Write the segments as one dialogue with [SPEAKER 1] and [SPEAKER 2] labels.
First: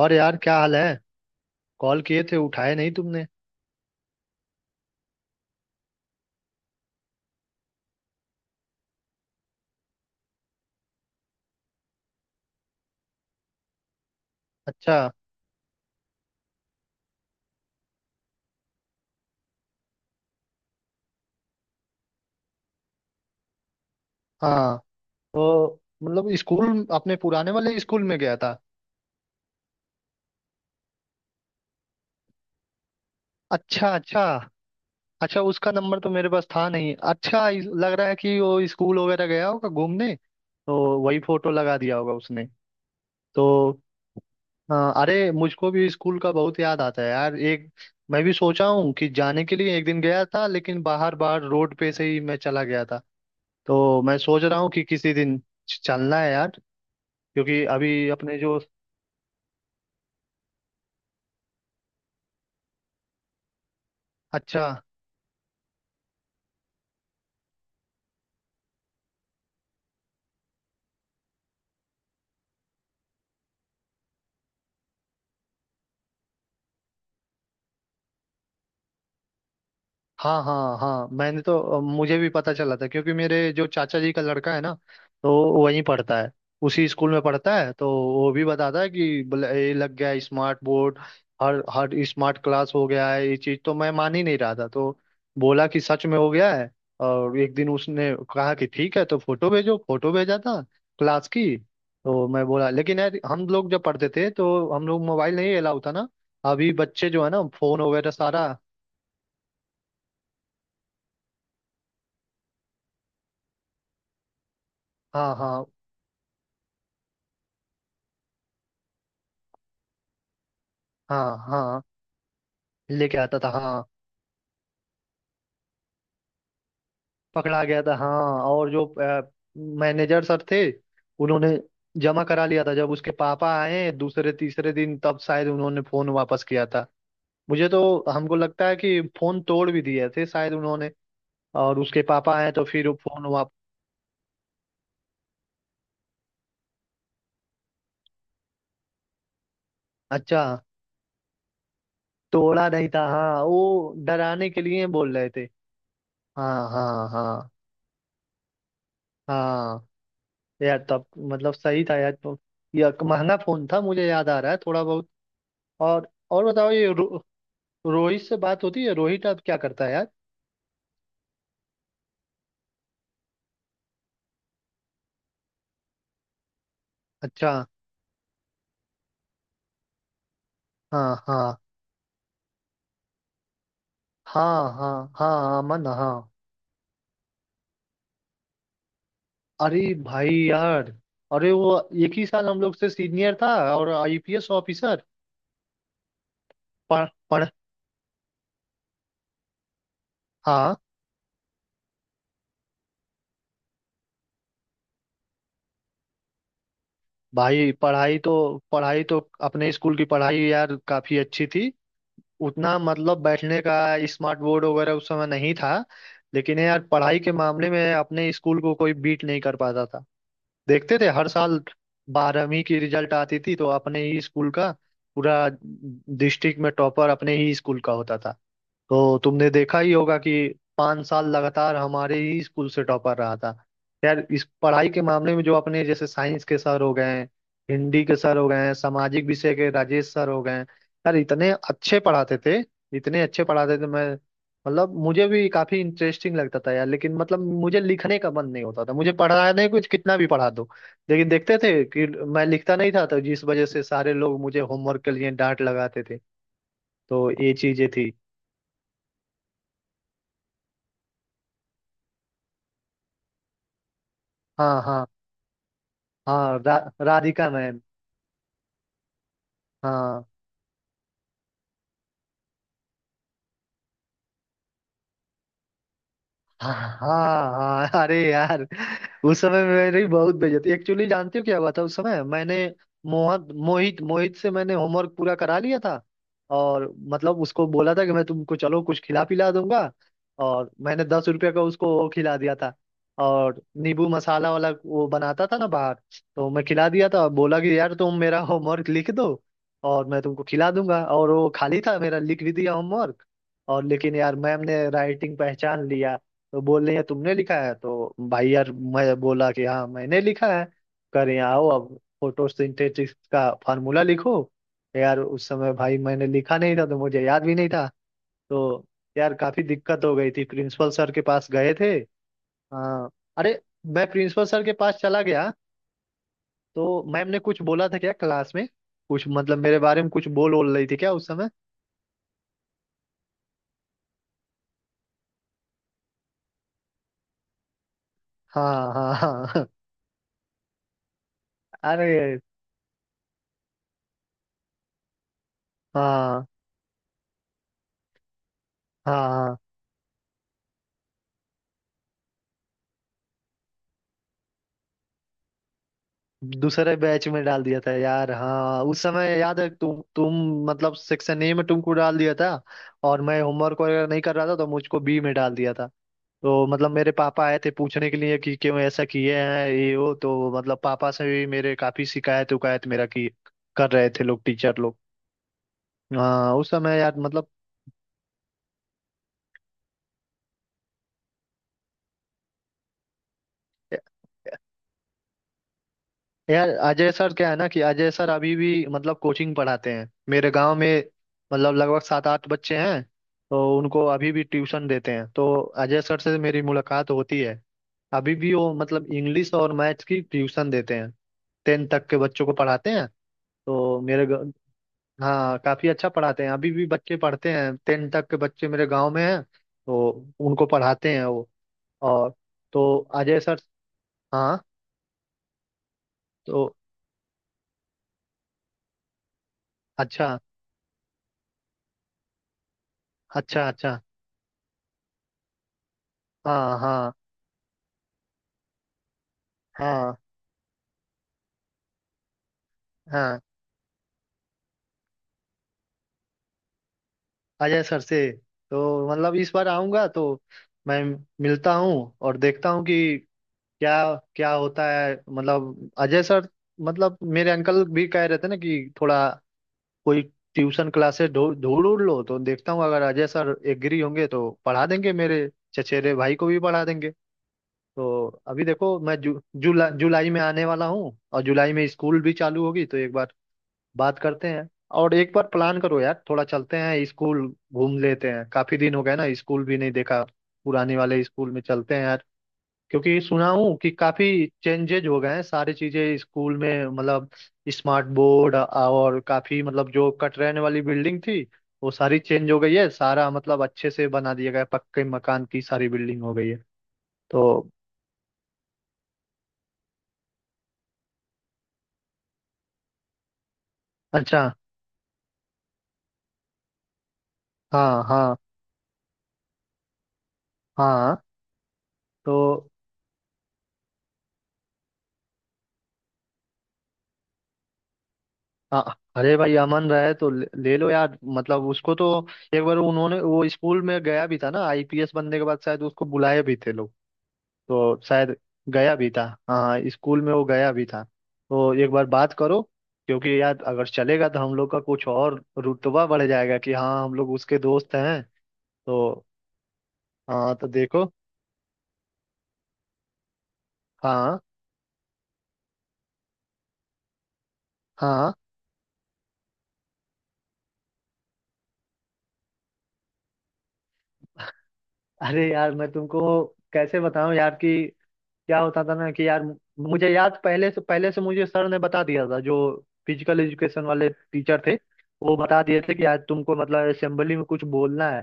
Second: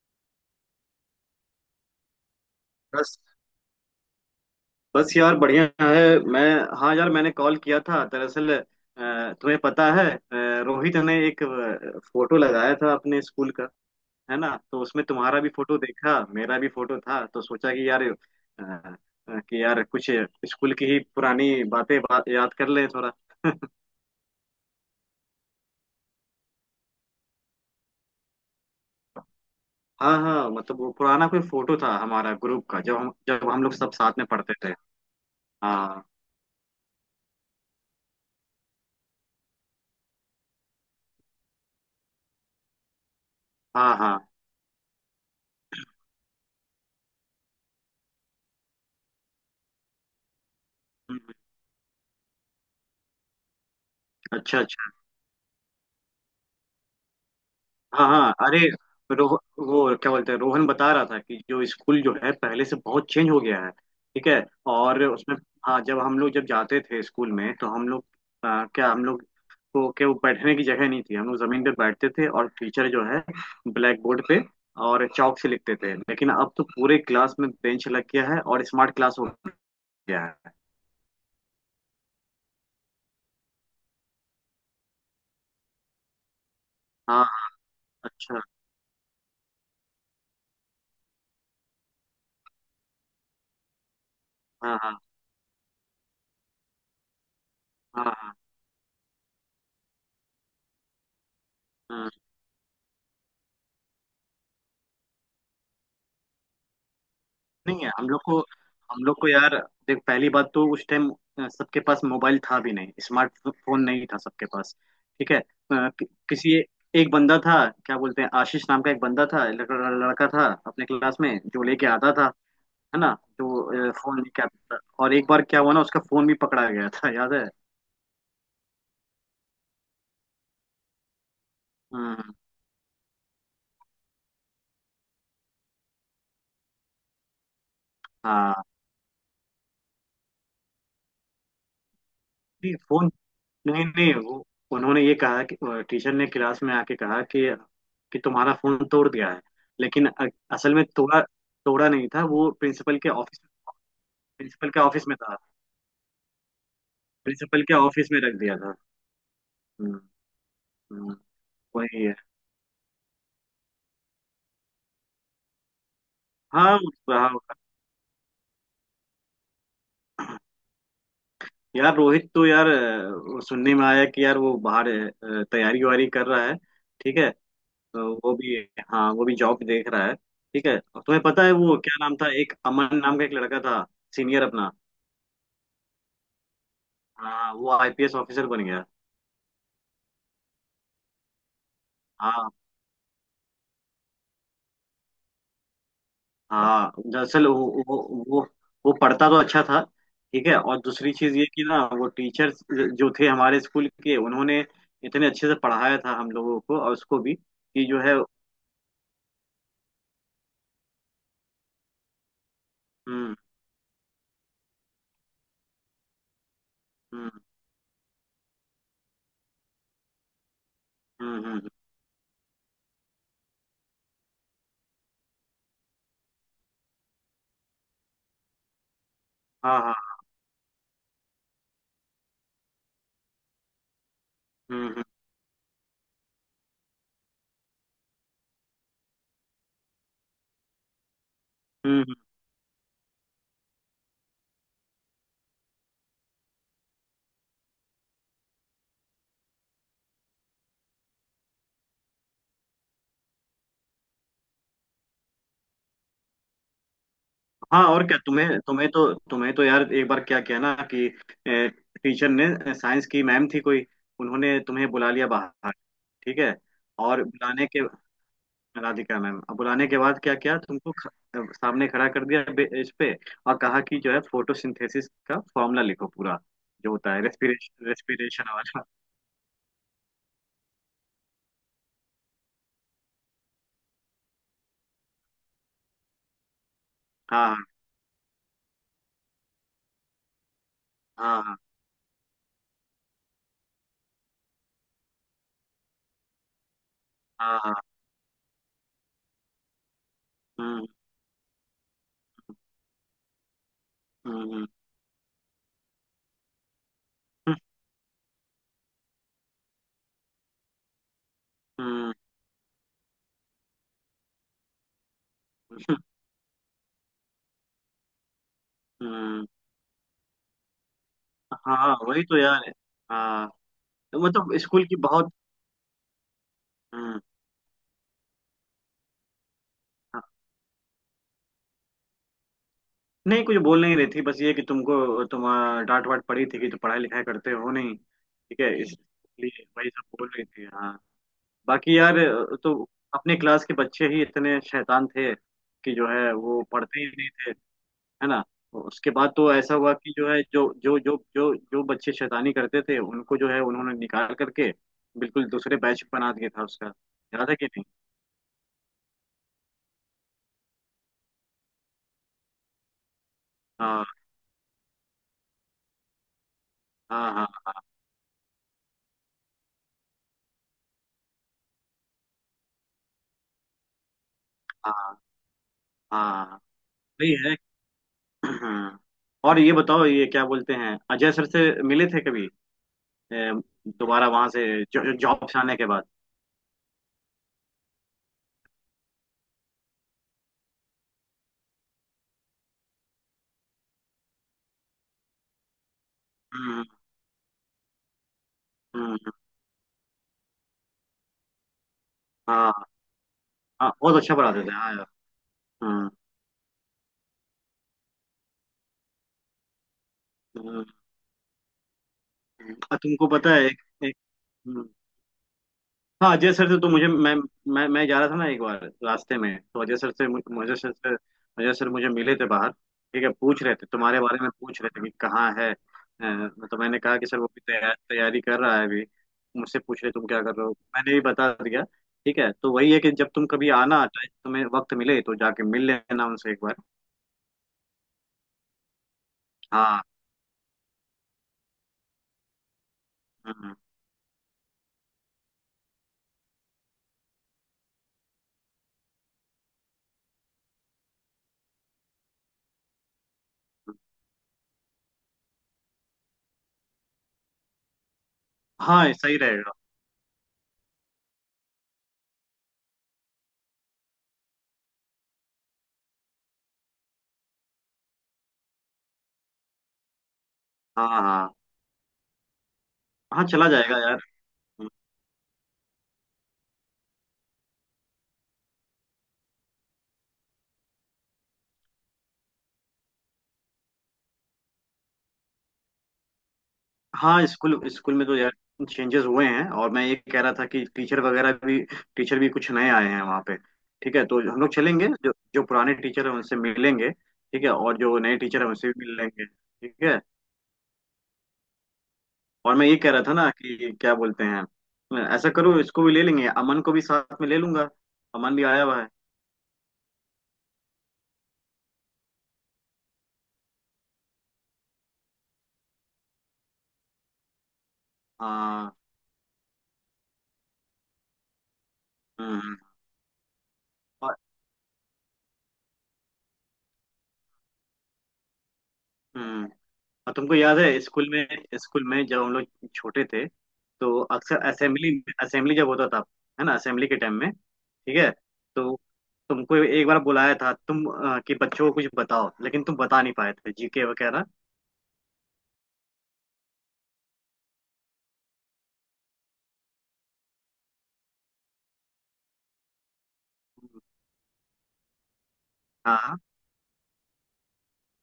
[SPEAKER 1] और यार क्या हाल है? कॉल किए थे उठाए नहीं
[SPEAKER 2] बस
[SPEAKER 1] तुमने।
[SPEAKER 2] बस यार, बढ़िया है मैं। हाँ यार, मैंने कॉल किया था दरअसल तुम्हें पता है, रोहित ने एक फोटो लगाया था अपने स्कूल का, है ना? तो
[SPEAKER 1] अच्छा।
[SPEAKER 2] उसमें तुम्हारा भी फोटो देखा, मेरा भी फोटो था, तो सोचा कि यार कि यार कुछ स्कूल की ही पुरानी बातें याद कर लें थोड़ा।
[SPEAKER 1] हाँ तो मतलब स्कूल अपने पुराने वाले स्कूल में गया था।
[SPEAKER 2] हाँ हाँ, मतलब वो पुराना कोई फोटो था हमारा ग्रुप का, जब हम लोग
[SPEAKER 1] अच्छा
[SPEAKER 2] सब साथ
[SPEAKER 1] अच्छा।
[SPEAKER 2] में पढ़ते थे।
[SPEAKER 1] अच्छा उसका नंबर
[SPEAKER 2] हाँ
[SPEAKER 1] तो मेरे पास था नहीं। अच्छा लग रहा है कि वो स्कूल वगैरह गया होगा घूमने तो वही फोटो लगा दिया होगा उसने। तो
[SPEAKER 2] हाँ हाँ।
[SPEAKER 1] हाँ अरे मुझको भी स्कूल का बहुत याद आता है यार। एक मैं भी सोचा हूँ कि जाने के लिए एक दिन गया था लेकिन बाहर
[SPEAKER 2] हम्म,
[SPEAKER 1] बाहर रोड पे से ही मैं चला गया था। तो मैं सोच
[SPEAKER 2] अच्छा
[SPEAKER 1] रहा हूँ
[SPEAKER 2] अच्छा।
[SPEAKER 1] कि किसी दिन चलना है यार। क्योंकि
[SPEAKER 2] हाँ
[SPEAKER 1] अभी
[SPEAKER 2] हाँ,
[SPEAKER 1] अपने जो
[SPEAKER 2] अरे रोह वो क्या बोलते हैं, रोहन बता रहा था कि जो स्कूल जो है पहले से बहुत चेंज हो गया है। ठीक है।
[SPEAKER 1] अच्छा
[SPEAKER 2] और उसमें हाँ, जब हम लोग जब जाते थे स्कूल में तो हम लोग, क्या हम लोग को क्या, वो बैठने की जगह नहीं थी, हम लोग जमीन पे बैठते थे और टीचर जो है ब्लैक बोर्ड पे और चौक से लिखते थे, लेकिन अब तो पूरे क्लास में बेंच लग गया है और स्मार्ट क्लास हो गया
[SPEAKER 1] हाँ
[SPEAKER 2] है।
[SPEAKER 1] हाँ हाँ मैंने तो मुझे भी पता चला था क्योंकि मेरे जो चाचा जी का लड़का है ना तो वो वहीं पढ़ता है। उसी स्कूल में
[SPEAKER 2] हाँ
[SPEAKER 1] पढ़ता है तो वो
[SPEAKER 2] अच्छा।
[SPEAKER 1] भी बताता है कि बोले, ये लग गया है स्मार्ट बोर्ड। हर हर स्मार्ट क्लास हो गया है। ये चीज़ तो मैं मान ही नहीं रहा था
[SPEAKER 2] हाँ
[SPEAKER 1] तो
[SPEAKER 2] हाँ
[SPEAKER 1] बोला कि सच में हो गया है। और एक दिन
[SPEAKER 2] हाँ
[SPEAKER 1] उसने
[SPEAKER 2] हाँ
[SPEAKER 1] कहा कि ठीक है तो फोटो भेजो। फोटो भेजा था क्लास की।
[SPEAKER 2] हाँ।
[SPEAKER 1] तो मैं बोला लेकिन यार हम लोग जब पढ़ते थे तो हम लोग मोबाइल नहीं अलाउ था ना। अभी बच्चे जो है ना फोन
[SPEAKER 2] नहीं है हम
[SPEAKER 1] वगैरह
[SPEAKER 2] लोग को
[SPEAKER 1] सारा।
[SPEAKER 2] हम लोग को यार, देख पहली बात तो उस टाइम सबके पास मोबाइल था भी नहीं, स्मार्टफोन नहीं था सबके पास। ठीक
[SPEAKER 1] हाँ
[SPEAKER 2] है
[SPEAKER 1] हाँ
[SPEAKER 2] किसी, एक बंदा था, क्या बोलते हैं, आशीष नाम का एक बंदा था, लड़का था अपने क्लास में
[SPEAKER 1] हाँ।
[SPEAKER 2] जो
[SPEAKER 1] हाँ
[SPEAKER 2] लेके आता था, है ना?
[SPEAKER 1] लेके आता था
[SPEAKER 2] जो
[SPEAKER 1] हाँ।
[SPEAKER 2] फोन लेके आता था, और एक बार क्या हुआ ना, उसका फोन भी पकड़ा गया था, याद है?
[SPEAKER 1] पकड़ा गया था हाँ। और जो मैनेजर सर थे उन्होंने जमा
[SPEAKER 2] हम्म।
[SPEAKER 1] करा लिया था। जब उसके पापा आए दूसरे तीसरे दिन तब शायद उन्होंने फोन वापस किया था। मुझे तो हमको
[SPEAKER 2] हाँ
[SPEAKER 1] लगता है कि फोन तोड़ भी दिए थे शायद उन्होंने। और उसके पापा आए तो
[SPEAKER 2] नहीं,
[SPEAKER 1] फिर वो
[SPEAKER 2] फोन
[SPEAKER 1] फोन वापस।
[SPEAKER 2] नहीं नहीं, वो उन्होंने ये कहा कि, टीचर ने क्लास में आके कहा कि तुम्हारा फोन तोड़ दिया है, लेकिन
[SPEAKER 1] अच्छा
[SPEAKER 2] असल में तोड़ा तोड़ा नहीं था वो,
[SPEAKER 1] तोड़ा नहीं
[SPEAKER 2] प्रिंसिपल
[SPEAKER 1] था
[SPEAKER 2] के ऑफिस,
[SPEAKER 1] हाँ वो डराने के
[SPEAKER 2] प्रिंसिपल के
[SPEAKER 1] लिए
[SPEAKER 2] ऑफिस
[SPEAKER 1] बोल
[SPEAKER 2] में
[SPEAKER 1] रहे
[SPEAKER 2] था,
[SPEAKER 1] थे। हाँ हाँ हाँ।
[SPEAKER 2] प्रिंसिपल के ऑफिस में रख दिया था।
[SPEAKER 1] हाँ
[SPEAKER 2] हम्म
[SPEAKER 1] यार तब
[SPEAKER 2] हम्म,
[SPEAKER 1] मतलब सही था
[SPEAKER 2] वही
[SPEAKER 1] यार
[SPEAKER 2] है।
[SPEAKER 1] तो यह महंगा फोन था मुझे याद आ रहा है थोड़ा बहुत। और बताओ
[SPEAKER 2] हाँ
[SPEAKER 1] ये
[SPEAKER 2] हाँ,
[SPEAKER 1] रोहित से बात होती है? रोहित अब क्या करता है यार?
[SPEAKER 2] यार रोहित तो यार वो सुनने में आया कि यार वो बाहर तैयारी वारी कर रहा है। ठीक है
[SPEAKER 1] अच्छा।
[SPEAKER 2] तो वो भी, हाँ वो भी जॉब देख रहा है। ठीक है, और तुम्हें
[SPEAKER 1] हाँ
[SPEAKER 2] पता है
[SPEAKER 1] हाँ।
[SPEAKER 2] वो क्या नाम था, एक अमन नाम का एक लड़का था सीनियर अपना,
[SPEAKER 1] हाँ हाँ हाँ अमन हाँ।
[SPEAKER 2] हाँ वो आईपीएस ऑफिसर बन गया।
[SPEAKER 1] अरे भाई यार अरे वो एक ही साल
[SPEAKER 2] हाँ
[SPEAKER 1] हम लोग से सीनियर था। और आईपीएस ऑफिसर।
[SPEAKER 2] हाँ,
[SPEAKER 1] पढ़
[SPEAKER 2] दरअसल
[SPEAKER 1] पढ़
[SPEAKER 2] वो पढ़ता तो अच्छा था। ठीक है,
[SPEAKER 1] हाँ।
[SPEAKER 2] और दूसरी चीज ये कि ना वो टीचर्स जो थे हमारे स्कूल के, उन्होंने इतने अच्छे से पढ़ाया था हम लोगों को और उसको भी
[SPEAKER 1] भाई
[SPEAKER 2] कि जो है।
[SPEAKER 1] पढ़ाई तो अपने स्कूल की पढ़ाई यार काफी अच्छी थी। उतना मतलब
[SPEAKER 2] हम्म
[SPEAKER 1] बैठने का स्मार्ट बोर्ड वगैरह उस समय नहीं था। लेकिन यार पढ़ाई के
[SPEAKER 2] हम्म
[SPEAKER 1] मामले में अपने स्कूल को कोई बीट नहीं कर पाता था। देखते थे हर
[SPEAKER 2] हम्म
[SPEAKER 1] साल
[SPEAKER 2] हम्म,
[SPEAKER 1] बारहवीं की रिजल्ट आती थी तो अपने ही स्कूल का पूरा डिस्ट्रिक्ट में टॉपर अपने ही स्कूल का होता था। तो तुमने देखा
[SPEAKER 2] हाँ
[SPEAKER 1] ही
[SPEAKER 2] हाँ
[SPEAKER 1] होगा कि 5 साल लगातार हमारे ही स्कूल से टॉपर रहा था। यार इस
[SPEAKER 2] हम्म
[SPEAKER 1] पढ़ाई के
[SPEAKER 2] हम्म
[SPEAKER 1] मामले में जो अपने जैसे साइंस के सर हो गए हैं, हिंदी के सर हो गए हैं, सामाजिक विषय के राजेश सर हो गए हैं, यार इतने
[SPEAKER 2] हम्म,
[SPEAKER 1] अच्छे
[SPEAKER 2] हम्म,
[SPEAKER 1] पढ़ाते थे। इतने अच्छे पढ़ाते थे। मैं मतलब मुझे भी काफी इंटरेस्टिंग लगता था यार। लेकिन मतलब मुझे लिखने का मन नहीं होता था। मुझे पढ़ाने कुछ कितना भी पढ़ा दो लेकिन देखते थे कि मैं लिखता नहीं था तो जिस वजह से सारे लोग मुझे होमवर्क के लिए डांट लगाते थे। तो ये
[SPEAKER 2] हाँ
[SPEAKER 1] चीजें
[SPEAKER 2] और
[SPEAKER 1] थी।
[SPEAKER 2] क्या, तुम्हें तुम्हें तो यार एक बार क्या किया ना कि ए, टीचर ने, साइंस की मैम थी कोई, उन्होंने
[SPEAKER 1] हाँ
[SPEAKER 2] तुम्हें
[SPEAKER 1] हाँ
[SPEAKER 2] बुला लिया बाहर। ठीक है,
[SPEAKER 1] हाँ
[SPEAKER 2] और
[SPEAKER 1] राधिका
[SPEAKER 2] बुलाने
[SPEAKER 1] मैम।
[SPEAKER 2] के, राधिका मैम, अब बुलाने के बाद
[SPEAKER 1] हाँ
[SPEAKER 2] क्या किया तुमको, सामने खड़ा कर दिया बेंच पे और कहा कि जो है फोटोसिंथेसिस का फॉर्मूला लिखो पूरा,
[SPEAKER 1] हाँ
[SPEAKER 2] जो होता है रेस्पिरेशन,
[SPEAKER 1] हाँ। अरे
[SPEAKER 2] रेस्पिरेशन
[SPEAKER 1] यार
[SPEAKER 2] वाला।
[SPEAKER 1] उस समय मेरी बहुत बेइज्जती। एक्चुअली जानती हो क्या हुआ था? उस समय मैंने मोहन मोहित मोहित से मैंने होमवर्क पूरा करा लिया था। और मतलब
[SPEAKER 2] हाँ
[SPEAKER 1] उसको बोला था कि मैं तुमको चलो कुछ खिला पिला दूंगा। और मैंने दस
[SPEAKER 2] हाँ
[SPEAKER 1] रुपये
[SPEAKER 2] हाँ
[SPEAKER 1] का उसको वो खिला दिया था। और नींबू मसाला वाला वो बनाता था ना बाहर। तो मैं खिला दिया था और बोला
[SPEAKER 2] हाँ हाँ
[SPEAKER 1] कि यार तुम मेरा होमवर्क लिख दो और मैं तुमको खिला
[SPEAKER 2] हम्म
[SPEAKER 1] दूंगा। और वो खाली था मेरा लिख भी दिया होमवर्क। और लेकिन यार मैम
[SPEAKER 2] हम्म
[SPEAKER 1] ने राइटिंग पहचान लिया। तो बोल रही है तुमने
[SPEAKER 2] हम्म
[SPEAKER 1] लिखा है तो भाई यार मैं बोला कि हाँ मैंने लिखा है। कर यहाँ आओ अब। फोटोसिंथेसिस का फार्मूला लिखो। यार उस समय
[SPEAKER 2] हम्म,
[SPEAKER 1] भाई मैंने लिखा नहीं था तो मुझे याद भी नहीं था। तो यार
[SPEAKER 2] हम्म,
[SPEAKER 1] काफी दिक्कत हो गई थी। प्रिंसिपल सर के पास गए थे
[SPEAKER 2] हाँ वही तो यार।
[SPEAKER 1] हाँ।
[SPEAKER 2] हाँ,
[SPEAKER 1] अरे मैं
[SPEAKER 2] तो
[SPEAKER 1] प्रिंसिपल
[SPEAKER 2] मतलब
[SPEAKER 1] सर के
[SPEAKER 2] स्कूल
[SPEAKER 1] पास
[SPEAKER 2] की
[SPEAKER 1] चला
[SPEAKER 2] बहुत।
[SPEAKER 1] गया। तो
[SPEAKER 2] हम्म,
[SPEAKER 1] मैम ने कुछ बोला था क्या क्लास में? कुछ मतलब मेरे बारे में
[SPEAKER 2] हाँ।
[SPEAKER 1] कुछ बोल बोल रही थी क्या उस समय?
[SPEAKER 2] नहीं, कुछ बोल नहीं रही थी, बस ये कि तुमको तुम डांट वाट पड़ी थी कि तुम पढ़ाई लिखाई करते हो नहीं, ठीक है,
[SPEAKER 1] हाँ हाँ
[SPEAKER 2] इसलिए
[SPEAKER 1] हाँ।
[SPEAKER 2] वही सब बोल रही थी, हाँ। बाकी यार,
[SPEAKER 1] अरे
[SPEAKER 2] तो अपने क्लास के बच्चे ही इतने शैतान थे कि जो है
[SPEAKER 1] हाँ
[SPEAKER 2] वो पढ़ते ही नहीं थे, है ना? उसके
[SPEAKER 1] हाँ
[SPEAKER 2] बाद तो
[SPEAKER 1] हाँ।
[SPEAKER 2] ऐसा हुआ कि जो है जो जो जो जो जो बच्चे शैतानी करते थे, उनको जो है उन्होंने निकाल करके बिल्कुल दूसरे बैच बना दिया था उसका,
[SPEAKER 1] दूसरे बैच में
[SPEAKER 2] याद है
[SPEAKER 1] डाल
[SPEAKER 2] कि
[SPEAKER 1] दिया
[SPEAKER 2] नहीं?
[SPEAKER 1] था यार हाँ। उस समय याद है तुम मतलब सेक्शन ए में तुमको डाल दिया था। और मैं होमवर्क
[SPEAKER 2] हाँ
[SPEAKER 1] वगैरह नहीं कर रहा था तो मुझको बी में डाल दिया था। तो मतलब मेरे
[SPEAKER 2] हाँ
[SPEAKER 1] पापा आए थे
[SPEAKER 2] हाँ
[SPEAKER 1] पूछने के लिए कि क्यों ऐसा किए हैं ये वो। तो मतलब पापा से भी मेरे काफी शिकायत उकायत मेरा की कर रहे थे लोग टीचर
[SPEAKER 2] हाँ
[SPEAKER 1] लोग।
[SPEAKER 2] हाँ
[SPEAKER 1] हाँ
[SPEAKER 2] हाँ,
[SPEAKER 1] उस समय यार
[SPEAKER 2] वही
[SPEAKER 1] मतलब।
[SPEAKER 2] है। हाँ। और ये बताओ, ये क्या बोलते हैं, अजय सर से मिले थे कभी अ, दोबारा, वहां से जॉब से आने के बाद?
[SPEAKER 1] यार अजय सर क्या है ना कि अजय सर अभी भी मतलब कोचिंग पढ़ाते हैं मेरे गांव में। मतलब लगभग 7 8 बच्चे हैं तो उनको अभी भी ट्यूशन देते हैं तो अजय सर से मेरी
[SPEAKER 2] हम्म
[SPEAKER 1] मुलाकात होती है। अभी भी वो
[SPEAKER 2] हम्म,
[SPEAKER 1] मतलब
[SPEAKER 2] हम्म,
[SPEAKER 1] इंग्लिश और मैथ्स की ट्यूशन देते हैं। टेंथ तक के बच्चों को
[SPEAKER 2] हाँ
[SPEAKER 1] पढ़ाते हैं।
[SPEAKER 2] हाँ,
[SPEAKER 1] तो
[SPEAKER 2] बहुत
[SPEAKER 1] मेरे
[SPEAKER 2] अच्छा पढ़ाते थे हाँ।
[SPEAKER 1] हाँ काफी अच्छा
[SPEAKER 2] हाँ
[SPEAKER 1] पढ़ाते हैं अभी भी। बच्चे पढ़ते हैं टेंथ तक के बच्चे मेरे गांव में हैं तो उनको
[SPEAKER 2] हाँ,
[SPEAKER 1] पढ़ाते हैं वो। और तो
[SPEAKER 2] और तुमको
[SPEAKER 1] अजय
[SPEAKER 2] पता
[SPEAKER 1] सर
[SPEAKER 2] है एक,
[SPEAKER 1] हाँ
[SPEAKER 2] हम्म, हाँ अजय
[SPEAKER 1] तो
[SPEAKER 2] सर से तो मुझे मैं जा रहा था ना एक बार रास्ते में, तो अजय सर से
[SPEAKER 1] अच्छा
[SPEAKER 2] मुझे सर से, अजय सर मुझे मिले थे बाहर। ठीक है, पूछ
[SPEAKER 1] अच्छा।
[SPEAKER 2] रहे थे,
[SPEAKER 1] अच्छा
[SPEAKER 2] तुम्हारे बारे में पूछ रहे थे कि कहाँ है तो
[SPEAKER 1] हाँ
[SPEAKER 2] मैंने
[SPEAKER 1] हाँ
[SPEAKER 2] कहा कि सर वो भी तैयारी कर रहा है अभी। मुझसे पूछ रहे
[SPEAKER 1] हाँ
[SPEAKER 2] तुम क्या कर रहे हो, मैंने भी बता दिया। ठीक है, तो वही है कि जब
[SPEAKER 1] हाँ
[SPEAKER 2] तुम कभी आना, टाइम तुम्हें वक्त मिले तो जाके मिल लेना उनसे एक बार।
[SPEAKER 1] अजय सर से तो मतलब इस बार
[SPEAKER 2] हाँ
[SPEAKER 1] आऊंगा तो मैं मिलता हूँ। और देखता हूँ कि
[SPEAKER 2] हम्म,
[SPEAKER 1] क्या क्या होता है मतलब अजय सर। मतलब मेरे अंकल भी कह रहे थे ना कि थोड़ा कोई ट्यूशन क्लासेस ढूंढ ढूंढ लो तो देखता हूँ अगर अजय सर
[SPEAKER 2] हम्म,
[SPEAKER 1] एग्री होंगे तो पढ़ा देंगे। मेरे चचेरे भाई को भी पढ़ा देंगे। तो अभी
[SPEAKER 2] हाँ
[SPEAKER 1] देखो
[SPEAKER 2] हाँ,
[SPEAKER 1] मैं
[SPEAKER 2] सही रहेगा।
[SPEAKER 1] जुलाई में आने वाला हूँ और जुलाई में स्कूल भी चालू होगी तो एक बार बात करते हैं। और एक बार प्लान करो यार थोड़ा चलते हैं स्कूल घूम लेते हैं। काफी दिन हो गए ना स्कूल भी नहीं देखा। पुराने
[SPEAKER 2] हाँ
[SPEAKER 1] वाले स्कूल
[SPEAKER 2] हाँ
[SPEAKER 1] में चलते हैं यार। क्योंकि
[SPEAKER 2] हाँ,
[SPEAKER 1] सुना
[SPEAKER 2] चला
[SPEAKER 1] हूँ कि
[SPEAKER 2] जाएगा यार।
[SPEAKER 1] काफी चेंजेज हो गए हैं सारी चीजें स्कूल में मतलब स्मार्ट बोर्ड और काफी मतलब जो कटरैन वाली बिल्डिंग थी वो सारी चेंज हो गई है। सारा मतलब अच्छे से बना दिया गया है, पक्के मकान की सारी बिल्डिंग हो गई है।
[SPEAKER 2] हाँ,
[SPEAKER 1] तो
[SPEAKER 2] स्कूल स्कूल में तो यार चेंजेस हुए हैं, और मैं ये कह रहा था कि टीचर वगैरह भी, टीचर भी कुछ नए आए हैं वहाँ पे, ठीक है,
[SPEAKER 1] अच्छा।
[SPEAKER 2] तो हम लोग चलेंगे, जो जो पुराने टीचर हैं उनसे मिलेंगे, ठीक है, और
[SPEAKER 1] हाँ
[SPEAKER 2] जो
[SPEAKER 1] हाँ
[SPEAKER 2] नए टीचर हैं उनसे भी मिल लेंगे, ठीक है।
[SPEAKER 1] हाँ। तो
[SPEAKER 2] और मैं ये कह रहा था ना कि क्या बोलते हैं, ऐसा करो, इसको भी ले लेंगे, अमन को भी साथ में ले लूंगा, अमन भी आया
[SPEAKER 1] हाँ,
[SPEAKER 2] हुआ है।
[SPEAKER 1] अरे भाई अमन रहे तो ले लो यार मतलब उसको तो एक बार उन्होंने वो स्कूल में गया भी था ना आईपीएस बनने के बाद शायद उसको बुलाए भी थे लोग। तो शायद
[SPEAKER 2] हाँ
[SPEAKER 1] गया भी था हाँ हाँ। स्कूल में वो गया भी था तो एक बार बात करो।
[SPEAKER 2] हम्म,
[SPEAKER 1] क्योंकि यार अगर चलेगा
[SPEAKER 2] और,
[SPEAKER 1] तो हम लोग का कुछ और रुतबा बढ़ जाएगा कि हाँ हम लोग उसके दोस्त हैं। तो
[SPEAKER 2] हम्म, और
[SPEAKER 1] हाँ
[SPEAKER 2] तुमको
[SPEAKER 1] तो
[SPEAKER 2] याद है
[SPEAKER 1] देखो
[SPEAKER 2] स्कूल में, स्कूल में जब हम लोग छोटे थे तो
[SPEAKER 1] हाँ
[SPEAKER 2] अक्सर असेंबली असेंबली जब होता था, है ना? असेंबली के टाइम में, ठीक है,
[SPEAKER 1] हाँ
[SPEAKER 2] तो तुमको एक बार बुलाया था, तुम कि बच्चों को कुछ बताओ, लेकिन तुम बता नहीं पाए थे जीके वगैरह।
[SPEAKER 1] अरे यार मैं तुमको कैसे बताऊं यार कि क्या होता था ना कि यार मुझे याद पहले से मुझे सर ने बता दिया था जो फिजिकल एजुकेशन वाले टीचर थे। वो बता दिए थे कि
[SPEAKER 2] हाँ
[SPEAKER 1] यार
[SPEAKER 2] हाँ
[SPEAKER 1] तुमको मतलब असेंबली में कुछ बोलना है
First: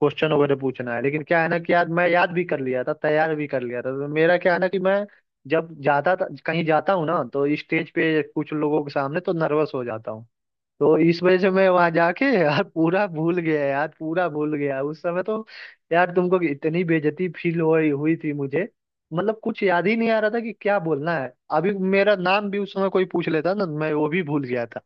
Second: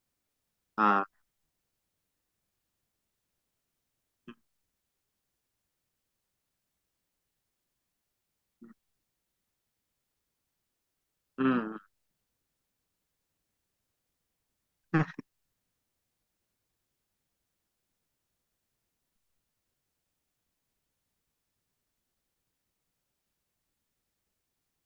[SPEAKER 1] क्वेश्चन वगैरह पूछना है।
[SPEAKER 2] हाँ,
[SPEAKER 1] लेकिन क्या है ना कि यार मैं याद भी कर लिया था तैयार भी कर लिया था तो मेरा क्या है ना कि मैं जब जाता था कहीं जाता हूँ ना तो स्टेज पे कुछ लोगों के सामने तो नर्वस हो जाता हूँ। तो इस वजह से मैं
[SPEAKER 2] हम्म।
[SPEAKER 1] वहां जाके यार पूरा भूल गया यार पूरा भूल गया उस समय तो। यार तुमको इतनी बेइज्जती फील हो हुई थी मुझे। मतलब कुछ याद ही नहीं आ रहा था कि क्या बोलना है। अभी मेरा नाम भी उस समय कोई पूछ लेता ना मैं वो भी भूल गया था।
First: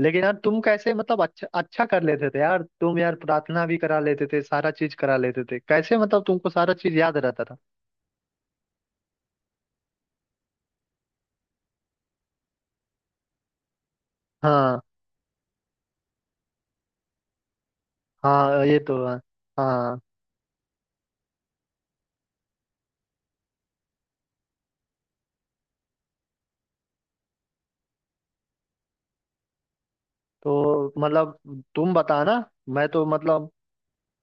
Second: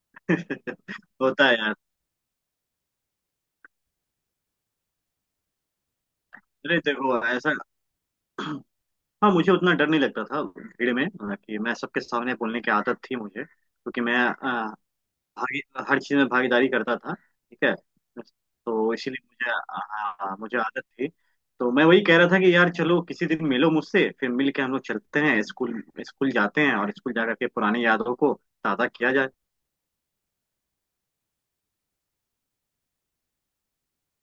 [SPEAKER 1] लेकिन यार तुम कैसे मतलब अच्छा
[SPEAKER 2] होता है यार।
[SPEAKER 1] अच्छा कर लेते थे यार तुम यार प्रार्थना भी करा लेते थे सारा चीज करा लेते थे कैसे मतलब तुमको सारा
[SPEAKER 2] अरे
[SPEAKER 1] चीज याद
[SPEAKER 2] देखो
[SPEAKER 1] रहता
[SPEAKER 2] ऐसा,
[SPEAKER 1] था।
[SPEAKER 2] हाँ मुझे उतना डर नहीं लगता था भीड़ में कि, मैं सबके सामने बोलने की आदत थी मुझे, क्योंकि मैं
[SPEAKER 1] हाँ
[SPEAKER 2] भागी हर चीज में भागीदारी करता था, ठीक है,
[SPEAKER 1] हाँ ये
[SPEAKER 2] तो
[SPEAKER 1] तो है।
[SPEAKER 2] इसीलिए मुझे,
[SPEAKER 1] हाँ
[SPEAKER 2] हाँ मुझे आदत थी। तो मैं वही कह रहा था कि यार चलो किसी दिन मिलो मुझसे, फिर मिल के हम लोग चलते हैं स्कूल, स्कूल जाते हैं और स्कूल जाकर के पुरानी यादों को ताज़ा किया जाए।
[SPEAKER 1] तो मतलब तुम बताना। मैं तो मतलब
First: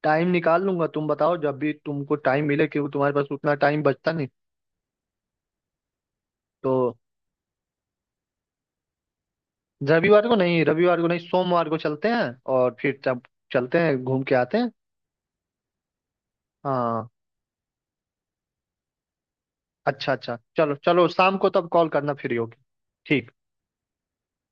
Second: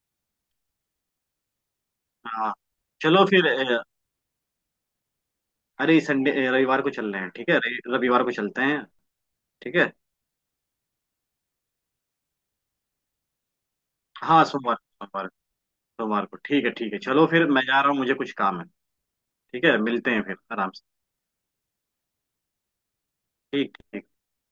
[SPEAKER 1] टाइम निकाल लूंगा। तुम बताओ जब भी तुमको टाइम
[SPEAKER 2] हाँ
[SPEAKER 1] मिले क्योंकि तुम्हारे
[SPEAKER 2] चलो
[SPEAKER 1] पास
[SPEAKER 2] फिर
[SPEAKER 1] उतना टाइम
[SPEAKER 2] अ,
[SPEAKER 1] बचता नहीं।
[SPEAKER 2] अरे संडे,
[SPEAKER 1] तो
[SPEAKER 2] रविवार को चल रहे हैं, ठीक है, रविवार को चलते हैं, ठीक है।
[SPEAKER 1] रविवार को नहीं सोमवार को चलते हैं। और फिर तब चलते हैं घूम के
[SPEAKER 2] हाँ
[SPEAKER 1] आते हैं।
[SPEAKER 2] सोमवार, सोमवार को, ठीक है, ठीक है,
[SPEAKER 1] हाँ
[SPEAKER 2] चलो फिर मैं जा रहा हूँ, मुझे कुछ काम है, ठीक है, मिलते
[SPEAKER 1] अच्छा
[SPEAKER 2] हैं
[SPEAKER 1] अच्छा
[SPEAKER 2] फिर आराम
[SPEAKER 1] चलो
[SPEAKER 2] से,
[SPEAKER 1] चलो शाम को तब कॉल करना फ्री होगी। ठीक।
[SPEAKER 2] ठीक ठीक।